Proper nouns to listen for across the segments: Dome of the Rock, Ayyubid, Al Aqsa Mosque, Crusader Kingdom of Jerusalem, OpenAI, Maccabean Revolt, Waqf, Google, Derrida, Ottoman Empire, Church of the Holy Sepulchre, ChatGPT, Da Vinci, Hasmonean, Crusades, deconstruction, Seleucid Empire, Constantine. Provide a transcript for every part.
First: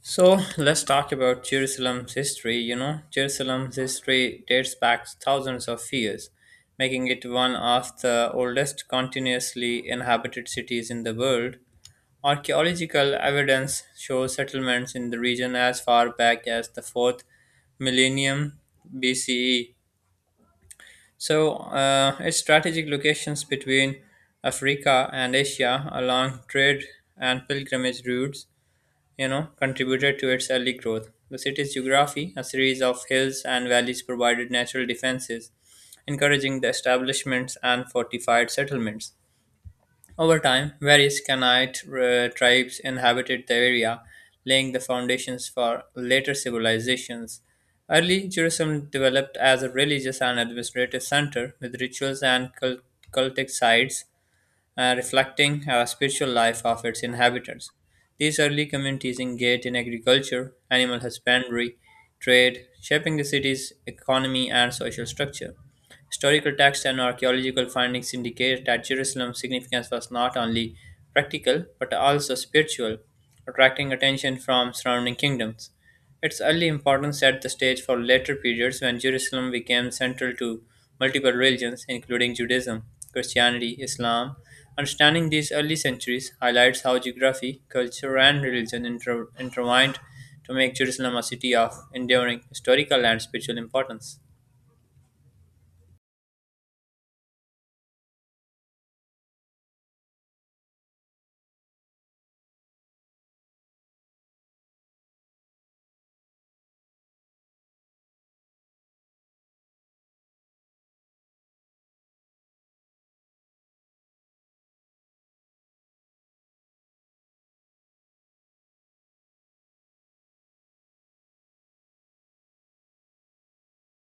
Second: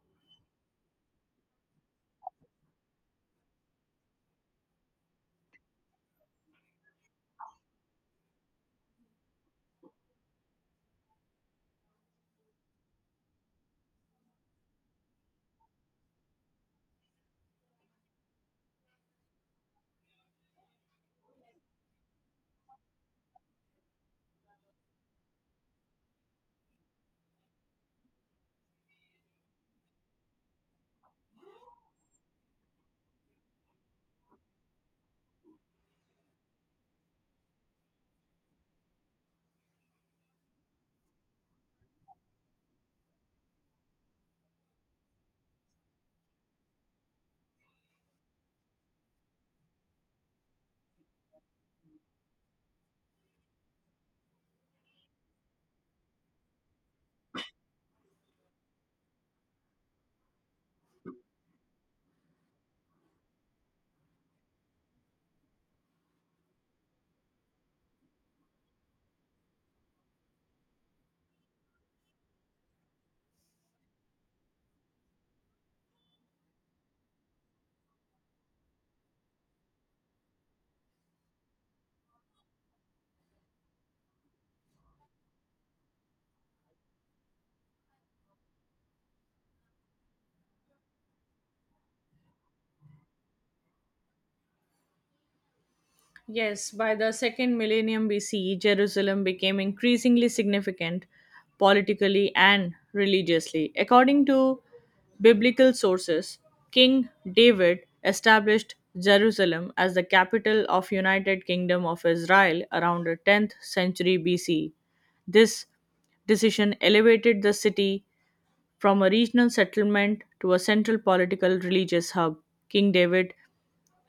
So let's talk about Jerusalem's history. You know, Jerusalem's history dates back thousands of years, making it one of the oldest continuously inhabited cities in the world. Archaeological evidence shows settlements in the region as far back as the 4th millennium BCE. So, its strategic locations between Africa and Asia along trade and pilgrimage routes, you know, contributed to its early growth. The city's geography, a series of hills and valleys, provided natural defenses, encouraging the establishments and fortified settlements. Over time, various Canaanite tribes inhabited the area, laying the foundations for later civilizations. Early Jerusalem developed as a religious and administrative center with rituals and cultic sites, reflecting a spiritual life of its inhabitants. These early communities engaged in agriculture, animal husbandry, trade, shaping the city's economy and social structure. Historical texts and archaeological findings indicate that Jerusalem's significance was not only practical but also spiritual, attracting attention from surrounding kingdoms. Its early importance set the stage for later periods when Jerusalem became central to multiple religions, including Judaism, Christianity, Islam. Understanding these early centuries highlights how geography, culture, and religion intertwined to make Jerusalem a city of enduring historical and spiritual importance. Yes, by the second millennium BCE, Jerusalem became increasingly significant politically and religiously. According to biblical sources, King David established Jerusalem as the capital of United Kingdom of Israel around the 10th century BCE. This decision elevated the city from a regional settlement to a central political religious hub. King David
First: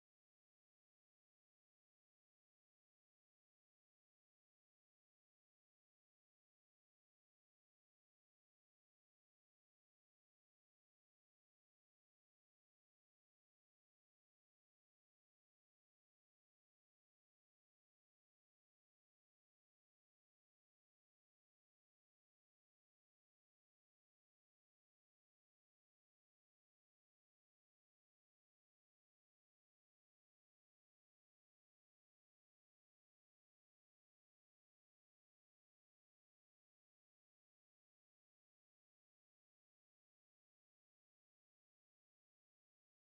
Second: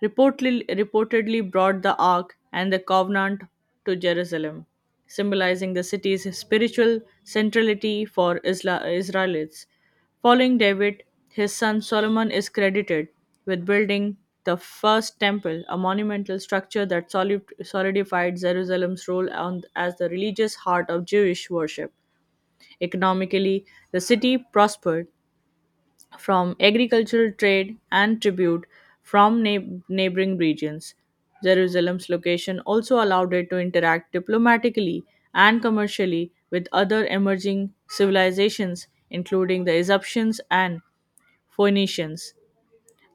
reportedly brought the Ark and the Covenant to Jerusalem, symbolizing the city's spiritual centrality for Israelites. Following David, his son Solomon is credited with building the first temple, a monumental structure that solidified Jerusalem's role as the religious heart of Jewish worship. Economically, the city prospered from agricultural trade and tribute from neighboring regions. Jerusalem's location also allowed it to interact diplomatically and commercially with other emerging civilizations, including the Egyptians and Phoenicians.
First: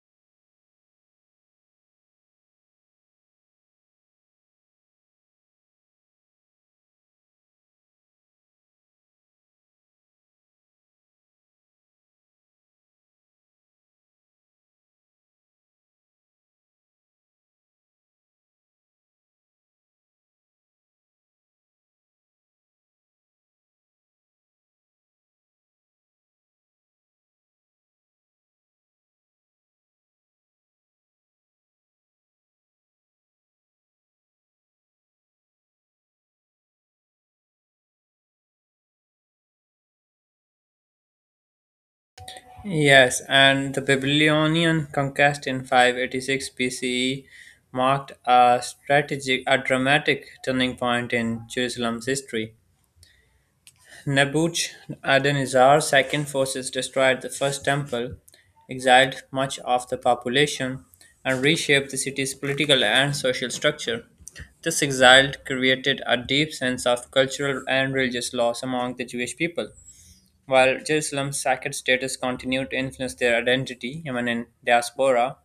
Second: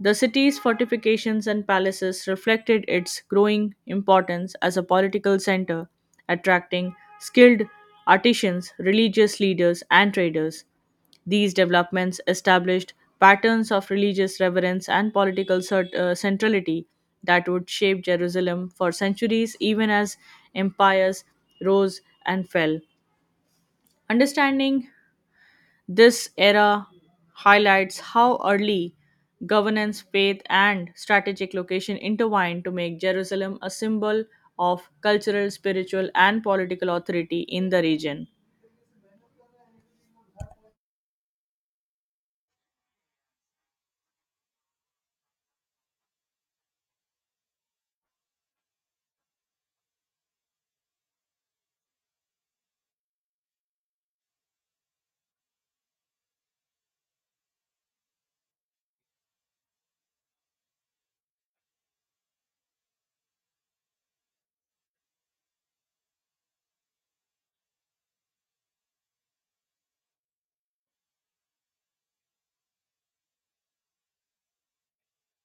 The city's fortifications and palaces reflected its growing importance as a political center, attracting skilled artisans, religious leaders, and traders. These developments established patterns of religious reverence and political centrality that would shape Jerusalem for centuries, even as empires rose and fell. Understanding this era highlights how early governance, faith, and strategic location intertwined to make Jerusalem a symbol of cultural, spiritual, and political authority in the region. Yes, and the Babylonian conquest in 586 BCE marked a dramatic turning point in Jerusalem's history. Nebuchadnezzar's second forces destroyed the first temple, exiled much of the population, and reshaped the city's political and social structure. This exile created a deep sense of cultural and religious loss among the Jewish people, while Jerusalem's sacred status continued to influence their identity even in diaspora.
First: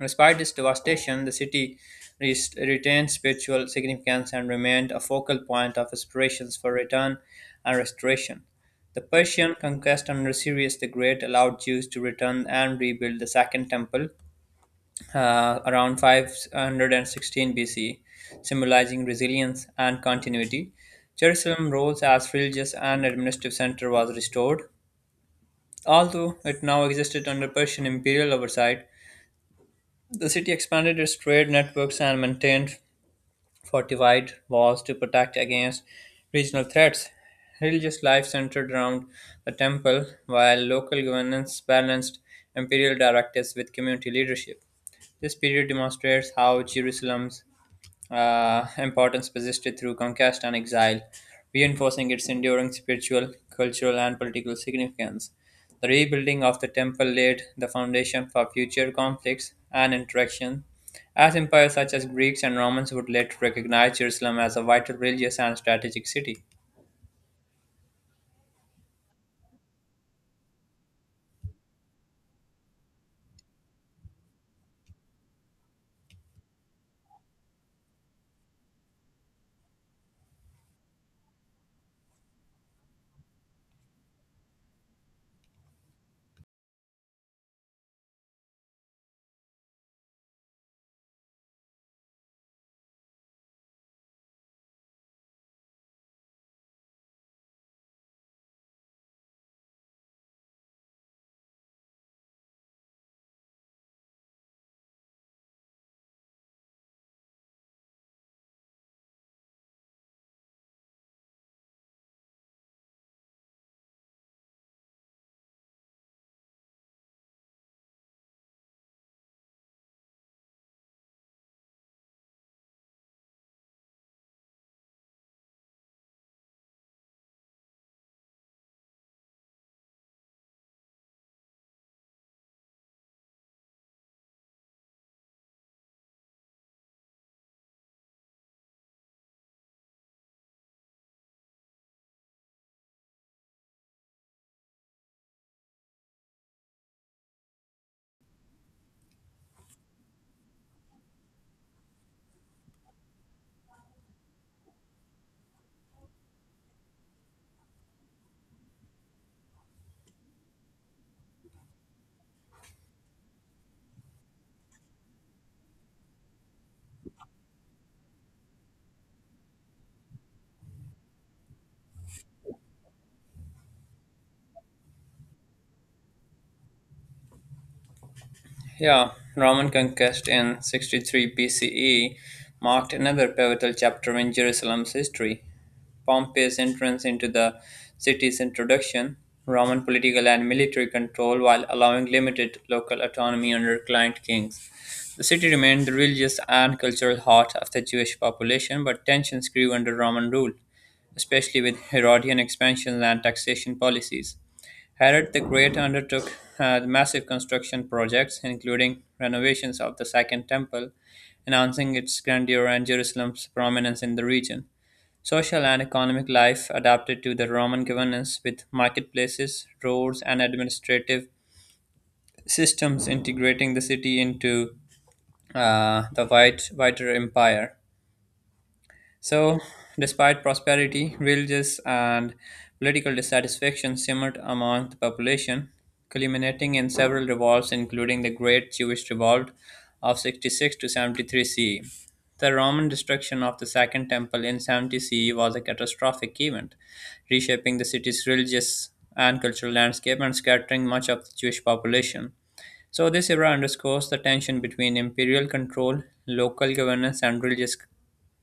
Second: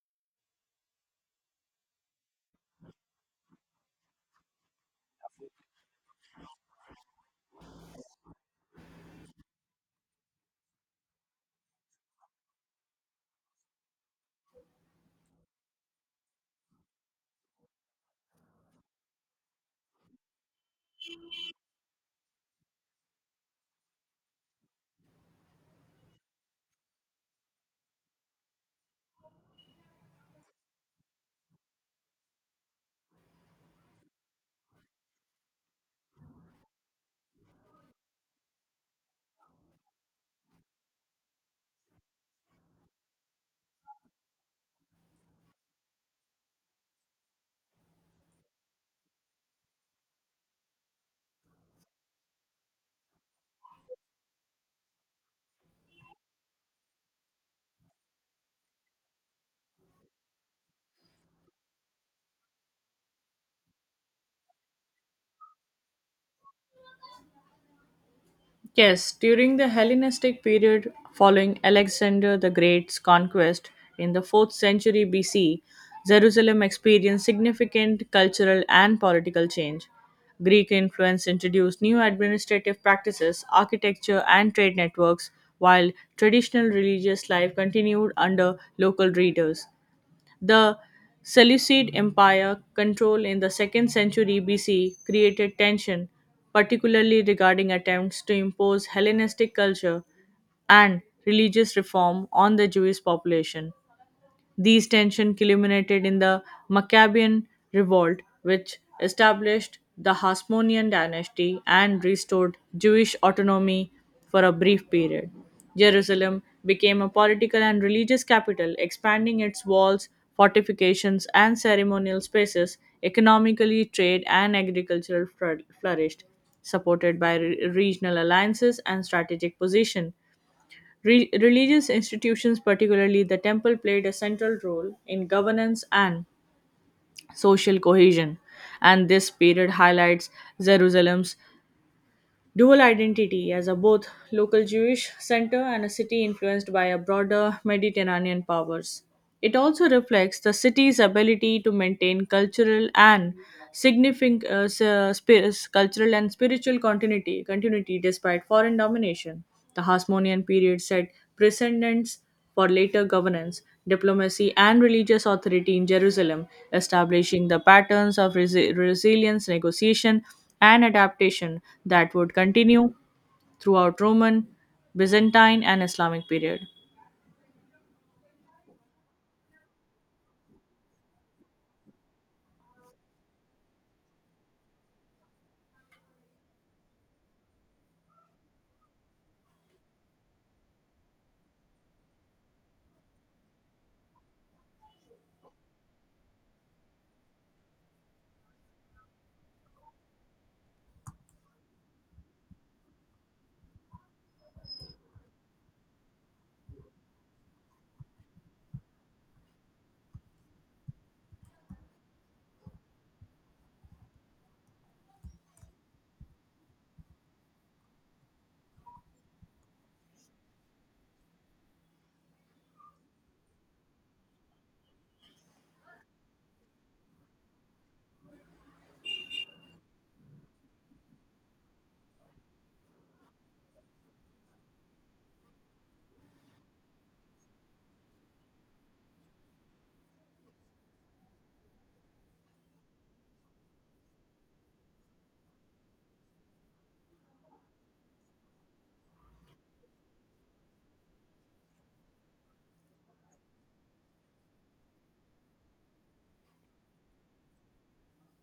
Despite this devastation, the city retained spiritual significance and remained a focal point of aspirations for return and restoration. The Persian conquest under Cyrus the Great allowed Jews to return and rebuild the Second Temple around 516 BC, symbolizing resilience and continuity. Jerusalem's role as religious and administrative center was restored, although it now existed under Persian imperial oversight. The city expanded its trade networks and maintained fortified walls to protect against regional threats. Religious life centered around the temple, while local governance balanced imperial directives with community leadership. This period demonstrates how Jerusalem's importance persisted through conquest and exile, reinforcing its enduring spiritual, cultural, and political significance. The rebuilding of the temple laid the foundation for future conflicts and interaction, as empires such as Greeks and Romans would later recognize Jerusalem as a vital religious and strategic city. Yes, during the Hellenistic period following Alexander the Great's conquest in the 4th century BC, Jerusalem experienced significant cultural and political change. Greek influence introduced new administrative practices, architecture, and trade networks, while traditional religious life continued under local leaders. The Seleucid Empire control in the 2nd century BC created tension, particularly regarding attempts to impose Hellenistic culture and religious reform on the Jewish population. These tensions culminated in the Maccabean Revolt, which established the Hasmonean dynasty and restored Jewish autonomy for a brief period. Jerusalem became a political and religious capital, expanding its walls, fortifications, and ceremonial spaces. Economically, trade and agriculture flourished, supported by regional alliances and strategic position. Religious institutions, particularly the temple, played a central role in governance and social cohesion, and this period highlights Jerusalem's dual identity as a both local Jewish center and a city influenced by a broader Mediterranean powers. It also reflects the city's ability to maintain cultural and cultural and spiritual continuity despite foreign domination. The Hasmonean period set precedents for later governance, diplomacy, and religious authority in Jerusalem, establishing the patterns of resilience, negotiation, an adaptation that would continue throughout Roman, Byzantine, and Islamic period. Yeah, Roman conquest in 63 BCE marked another pivotal chapter in Jerusalem's history. Pompey's entrance into the city's introduction, Roman political and military control while allowing limited local autonomy under client kings. The city remained the religious and cultural heart of the Jewish population, but tensions grew under Roman rule, especially with Herodian expansion and taxation policies. Herod the Great undertook massive construction projects, including renovations of the Second Temple, enhancing its grandeur and Jerusalem's prominence in the region. Social and economic life adapted to the Roman governance with marketplaces, roads, and administrative systems integrating the city into, uh, wider empire. So, despite prosperity, religious and political dissatisfaction simmered among the population, culminating in several revolts, including the Great Jewish Revolt of 66-73 CE. The Roman destruction of the Second Temple in 70 CE was a catastrophic event, reshaping the city's religious and cultural landscape and scattering much of the Jewish population. So, this era underscores the tension between imperial control, local governance, and religious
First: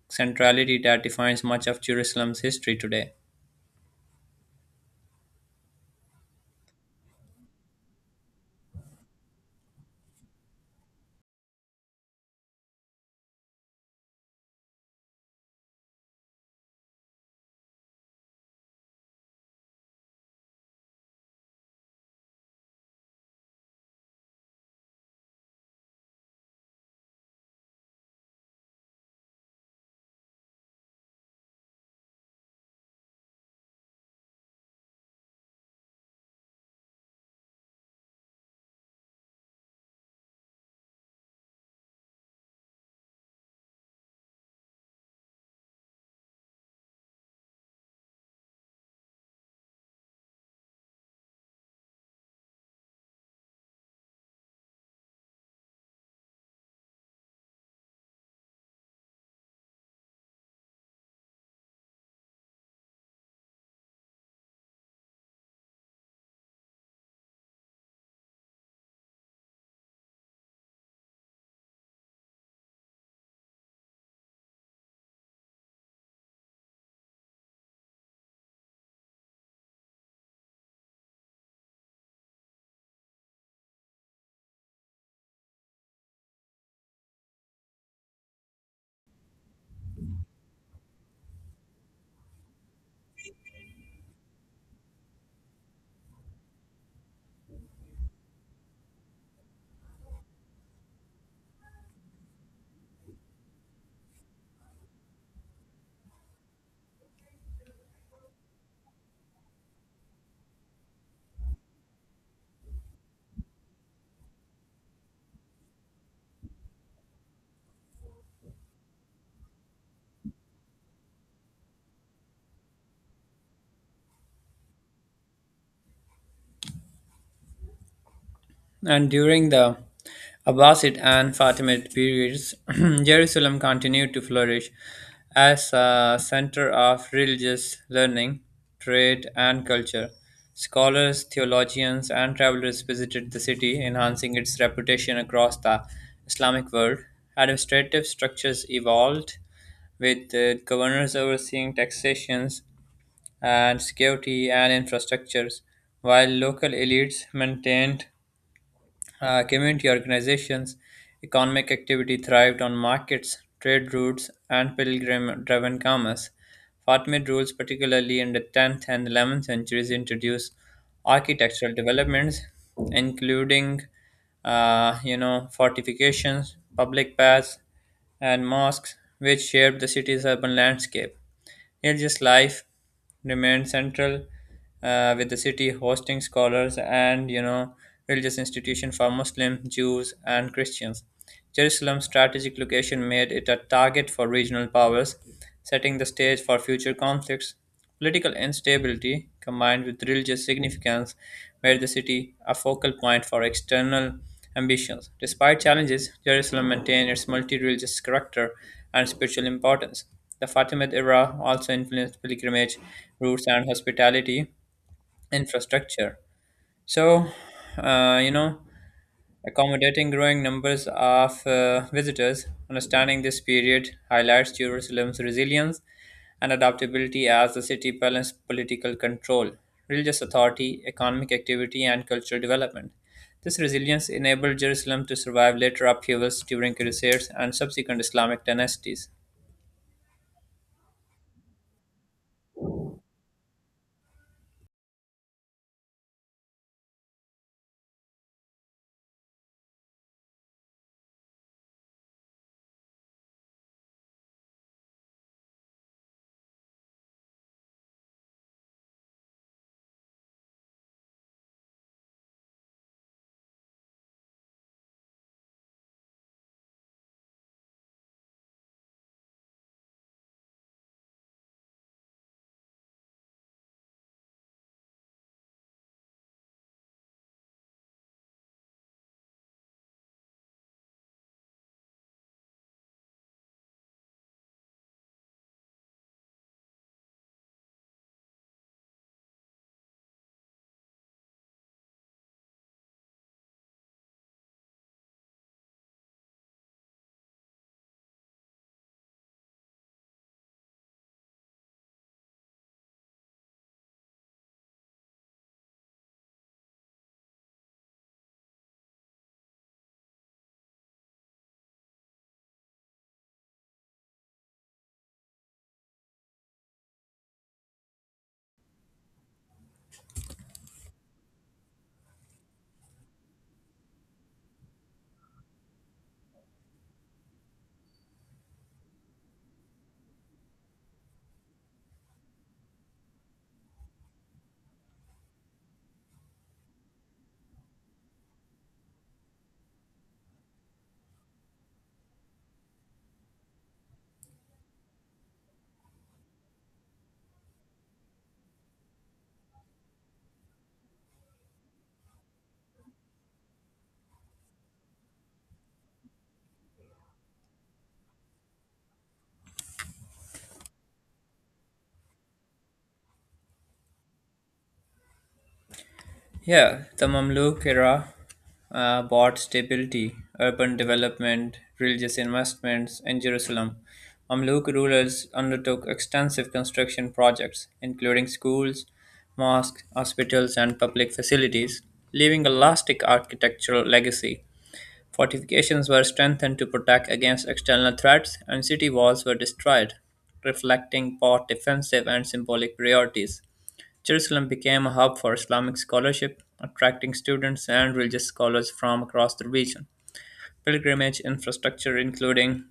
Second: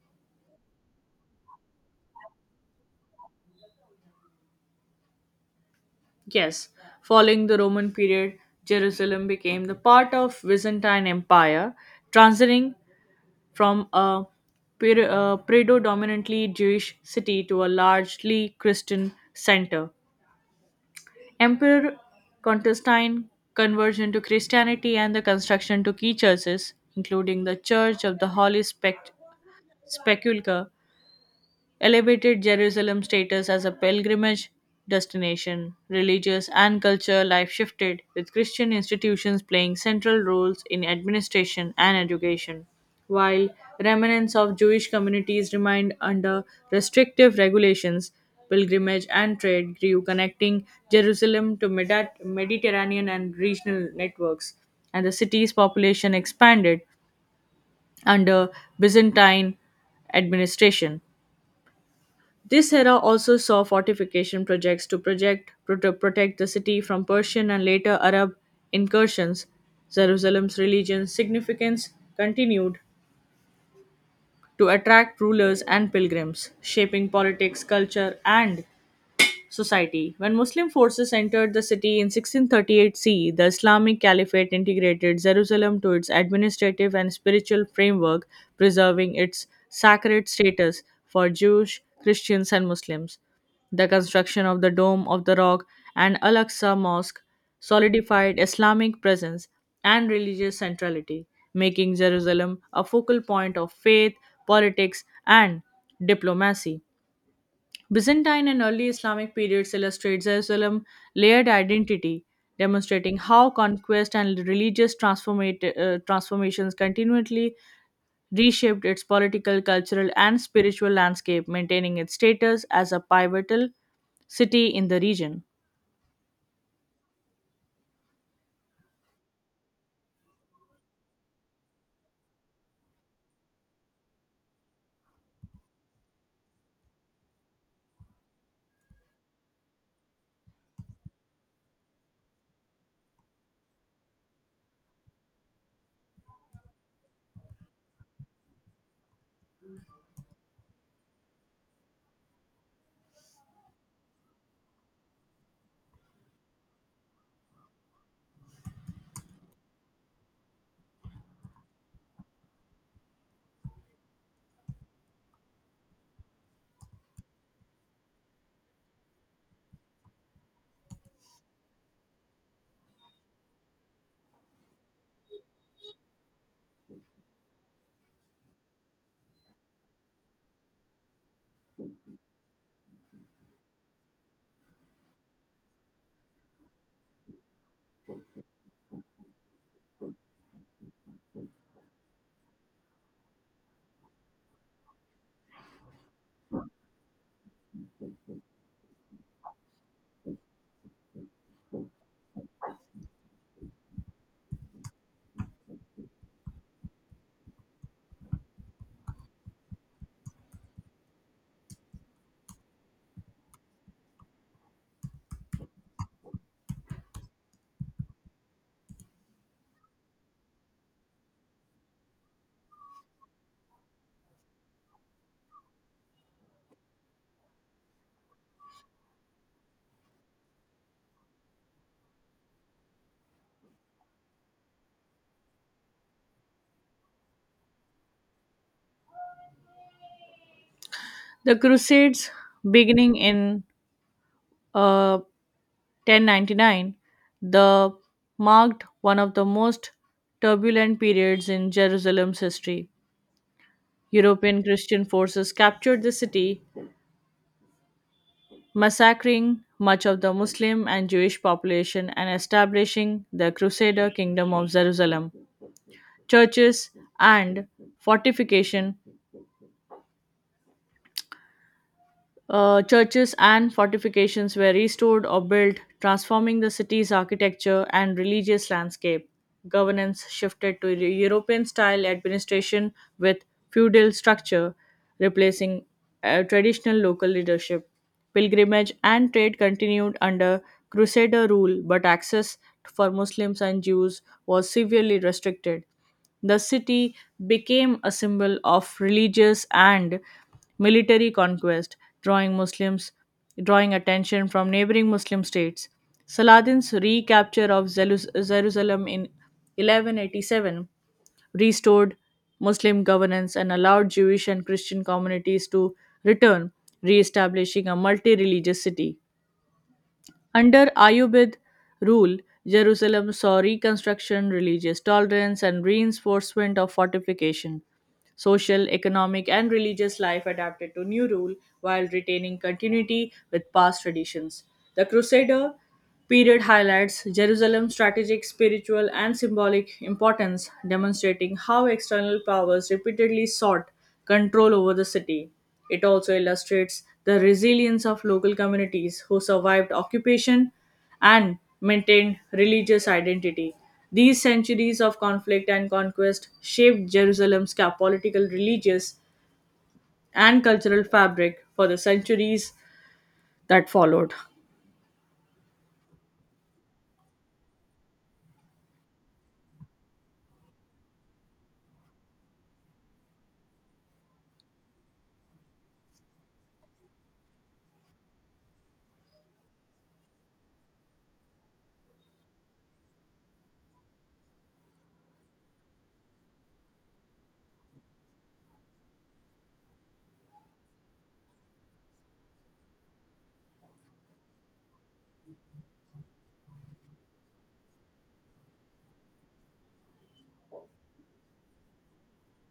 centrality that defines much of Jerusalem's history today. Yes, following the Roman period, Jerusalem became the part of Byzantine Empire, transiting from a predominantly Jewish city to a largely Christian center. Emperor Constantine conversion to Christianity and the construction to key churches, including the Church of the Holy Sepulchre elevated Jerusalem's status as a pilgrimage destination. Religious and cultural life shifted, with Christian institutions playing central roles in administration and education, while remnants of Jewish communities remained under restrictive regulations. Pilgrimage and trade grew, connecting Jerusalem to Mediterranean and regional networks, and the city's population expanded under Byzantine administration. This era also saw fortification projects to protect the city from Persian and later Arab incursions. Jerusalem's religious significance continued to attract rulers and pilgrims, shaping politics, culture, and society. When Muslim forces entered the city in 1638 C, the Islamic Caliphate integrated Jerusalem to its administrative and spiritual framework, preserving its sacred status for Jews, Christians, and Muslims. The construction of the Dome of the Rock and Al Aqsa Mosque solidified Islamic presence and religious centrality, making Jerusalem a focal point of faith, politics, and diplomacy. Byzantine and early Islamic periods illustrates a Islam layered identity, demonstrating how conquest and religious transformations continually reshaped its political, cultural, and spiritual landscape, maintaining its status as a pivotal city in the region. And during the Abbasid and Fatimid periods, Jerusalem continued to flourish as a center of religious learning, trade, and culture. Scholars, theologians, and travelers visited the city, enhancing its reputation across the Islamic world. Administrative structures evolved, with governors overseeing taxations and security and infrastructures, while local elites maintained community organizations. Economic activity thrived on markets, trade routes, and pilgrim driven commerce. Fatimid rules, particularly in the 10th and 11th centuries, introduced architectural developments, including, fortifications, public baths, and mosques, which shaped the city's urban landscape. Yet this life remained central, with the city hosting scholars and, religious institution for Muslim, Jews, and Christians. Jerusalem's strategic location made it a target for regional powers, setting the stage for future conflicts. Political instability combined with religious significance made the city a focal point for external ambitions. Despite challenges, Jerusalem maintained its multi-religious character and spiritual importance. The Fatimid era also influenced pilgrimage routes and hospitality infrastructure, So, uh, you know, accommodating growing numbers of visitors. Understanding this period highlights Jerusalem's resilience and adaptability as the city balanced political control, religious authority, economic activity, and cultural development. This resilience enabled Jerusalem to survive later upheavals during crusades and subsequent Islamic dynasties. The Crusades, beginning in uh, 1099, the marked one of the most turbulent periods in Jerusalem's history. European Christian forces captured the city, massacring much of the Muslim and Jewish population and establishing the Crusader Kingdom of Jerusalem. Churches and fortification Churches and fortifications were restored or built, transforming the city's architecture and religious landscape. Governance shifted to European style administration with feudal structure, replacing traditional local leadership. Pilgrimage and trade continued under Crusader rule, but access for Muslims and Jews was severely restricted. The city became a symbol of religious and military conquest, drawing Muslims drawing attention from neighboring Muslim states. Saladin's recapture of Jerusalem in 1187 restored Muslim governance and allowed Jewish and Christian communities to return, re-establishing a multi-religious city. Under Ayyubid rule, Jerusalem saw reconstruction, religious tolerance, and reinforcement of fortification. Social, economic, and religious life adapted to new rule while retaining continuity with past traditions. The Crusader period highlights Jerusalem's strategic, spiritual, and symbolic importance, demonstrating how external powers repeatedly sought control over the city. It also illustrates the resilience of local communities who survived occupation and maintained religious identity. These centuries of conflict and conquest shaped Jerusalem's political, religious, and cultural fabric for the centuries that followed. Yeah, the Mamluk era brought stability, urban development, religious investments and Jerusalem. Mamluk rulers undertook extensive construction projects, including schools, mosques, hospitals, and public facilities, leaving a lasting architectural legacy. Fortifications were strengthened to protect against external threats, and city walls were destroyed, reflecting both defensive and symbolic priorities. Jerusalem became a hub for Islamic scholarship, attracting students and religious scholars from across the region. Pilgrimage infrastructure, including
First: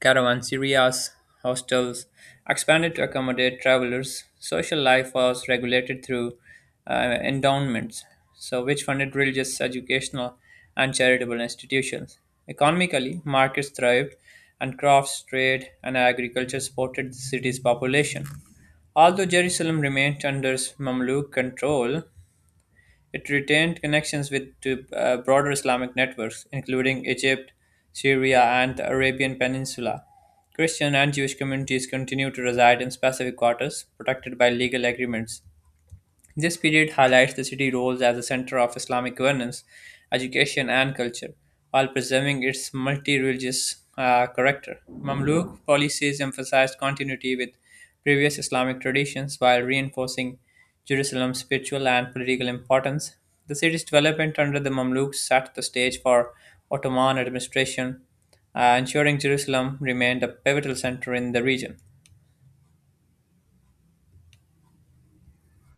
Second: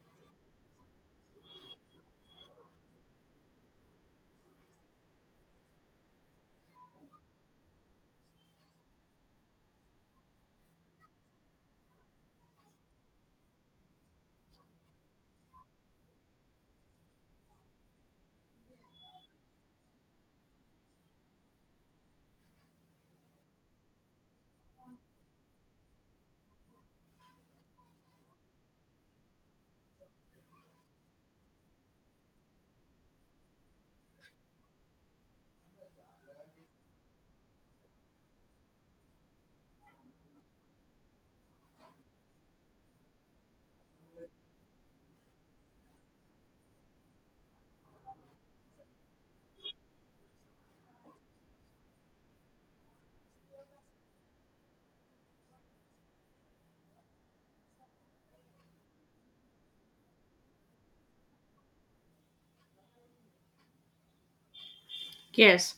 caravanserais, hostels, expanded to accommodate travelers. Social life was regulated through uh, endowments, so which funded religious, educational, and charitable institutions. Economically, markets thrived, and crafts, trade, and agriculture supported the city's population. Although Jerusalem remained under Mamluk control, it retained connections with to broader Islamic networks, including Egypt, Syria, and the Arabian Peninsula. Christian and Jewish communities continue to reside in specific quarters protected by legal agreements. This period highlights the city's roles as a center of Islamic governance, education, and culture, while preserving its multi religious character. Mamluk policies emphasized continuity with previous Islamic traditions while reinforcing Jerusalem's spiritual and political importance. The city's development under the Mamluks set the stage for Ottoman administration, ensuring Jerusalem remained a pivotal center in the region. Yes,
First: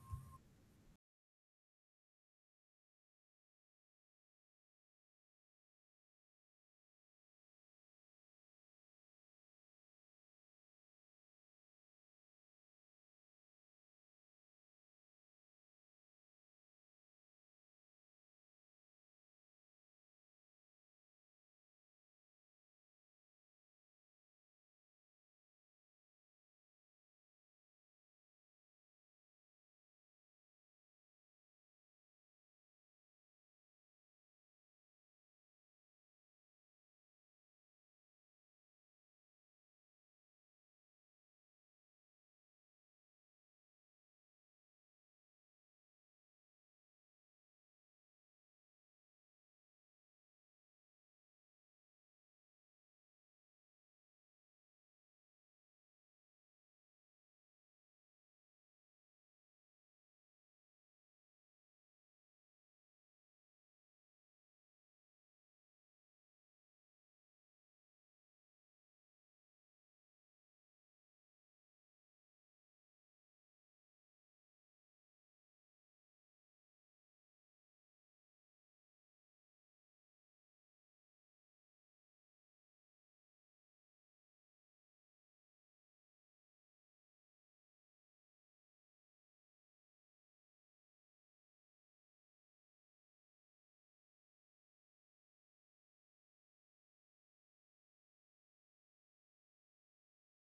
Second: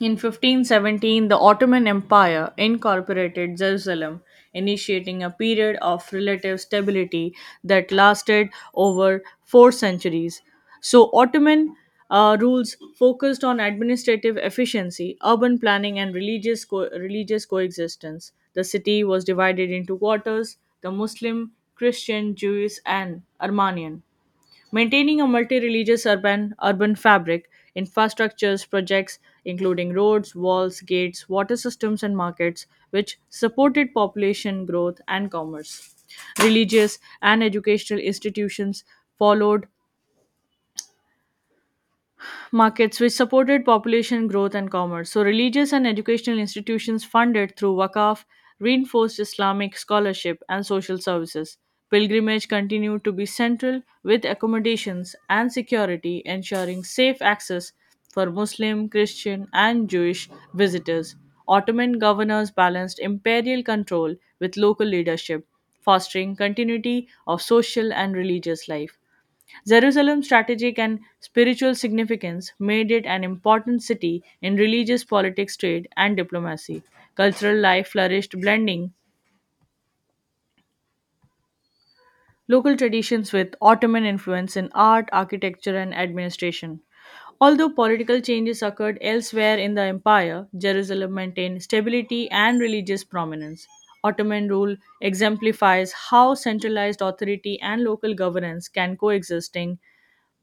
in 1517, the Ottoman Empire incorporated Jerusalem, initiating a period of relative stability that lasted over 4 centuries. So, Ottoman rules focused on administrative efficiency, urban planning, and religious coexistence. The city was divided into quarters the Muslim, Christian, Jewish, and Armenian. Maintaining a multi-religious urban fabric, infrastructures projects including roads, walls, gates, water systems and markets which supported population growth and commerce. Religious and educational institutions followed markets which supported population growth and commerce. So, religious and educational institutions funded through Waqf reinforced Islamic scholarship and social services. Pilgrimage continued to be central with accommodations and security, ensuring safe access for Muslim, Christian, and Jewish visitors. Ottoman governors balanced imperial control with local leadership, fostering continuity of social and religious life. Jerusalem's strategic and spiritual significance made it an important city in religious politics, trade, and diplomacy. Cultural life flourished, blending local traditions with Ottoman influence in art, architecture, and administration. Although political changes occurred elsewhere in the empire, Jerusalem maintained stability and religious prominence. Ottoman rule exemplifies how centralized authority and local governance can coexisting,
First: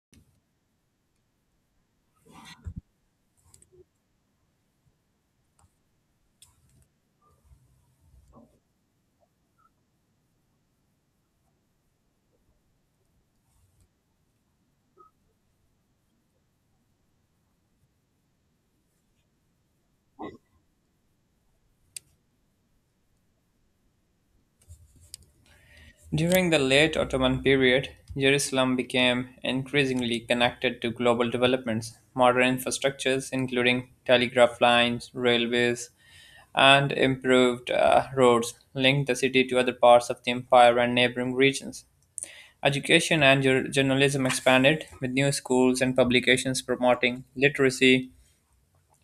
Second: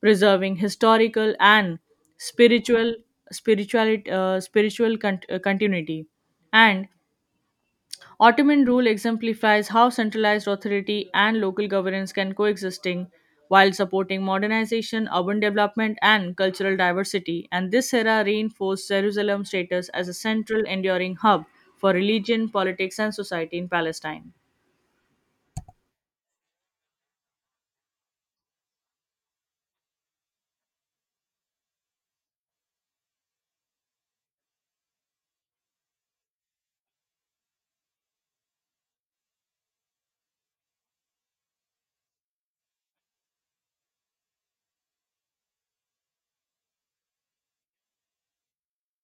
preserving historical and spiritual spirituality, spiritual cont- continuity. And Ottoman rule exemplifies how centralized authority and local governance can coexisting while supporting modernization, urban development, and cultural diversity. And this era reinforced Jerusalem's status as a central, enduring hub for religion, politics, and society in Palestine. During the late Ottoman period, Jerusalem became increasingly connected to global developments. Modern infrastructures, including telegraph lines, railways, and improved roads, linked the city to other parts of the empire and neighboring regions. Education and journalism expanded, with new schools and publications promoting literacy,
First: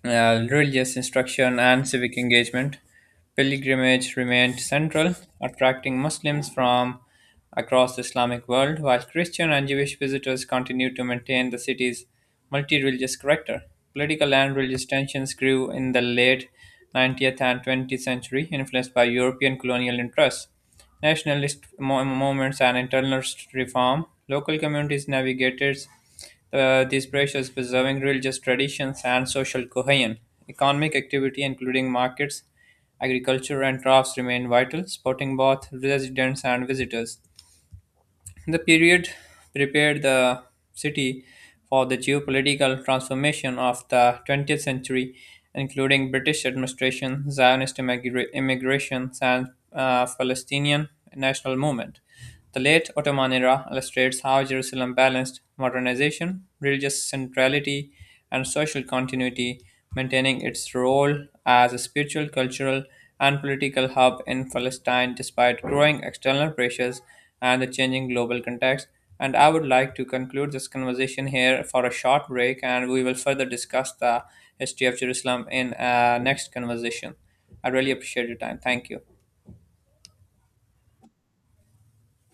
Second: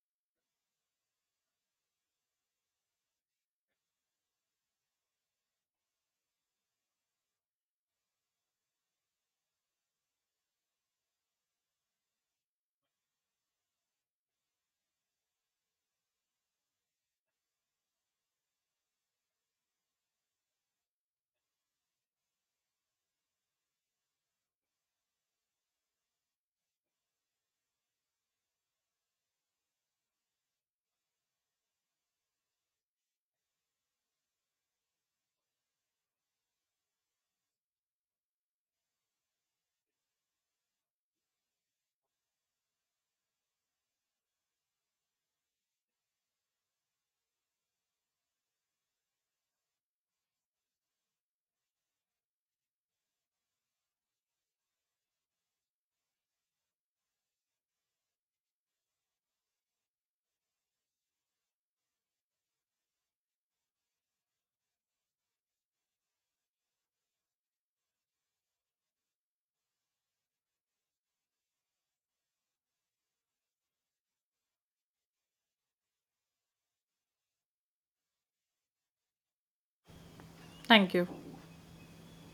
religious instruction, and civic engagement. Pilgrimage remained central, attracting Muslims from across the Islamic world, while Christian and Jewish visitors continued to maintain the city's multi-religious character. Political and religious tensions grew in the late 19th and 20th century, influenced by European colonial interests, nationalist movements, and internal reform. Local communities navigated these pressures preserving religious traditions and social cohesion. Economic activity, including markets, agriculture and crafts remained vital, supporting both residents and visitors. The period prepared the city for the geopolitical transformation of the 20th century, including British administration, Zionist immigration, and Palestinian national movement. The late Ottoman era illustrates how Jerusalem balanced modernization, religious centrality, and social continuity, maintaining its role as a spiritual, cultural, and political hub in Palestine despite growing external pressures and the changing global context. And I would like to conclude this conversation here for a short break, and we will further discuss the history of Jerusalem in next conversation. I really appreciate your time. Thank you. Thank you.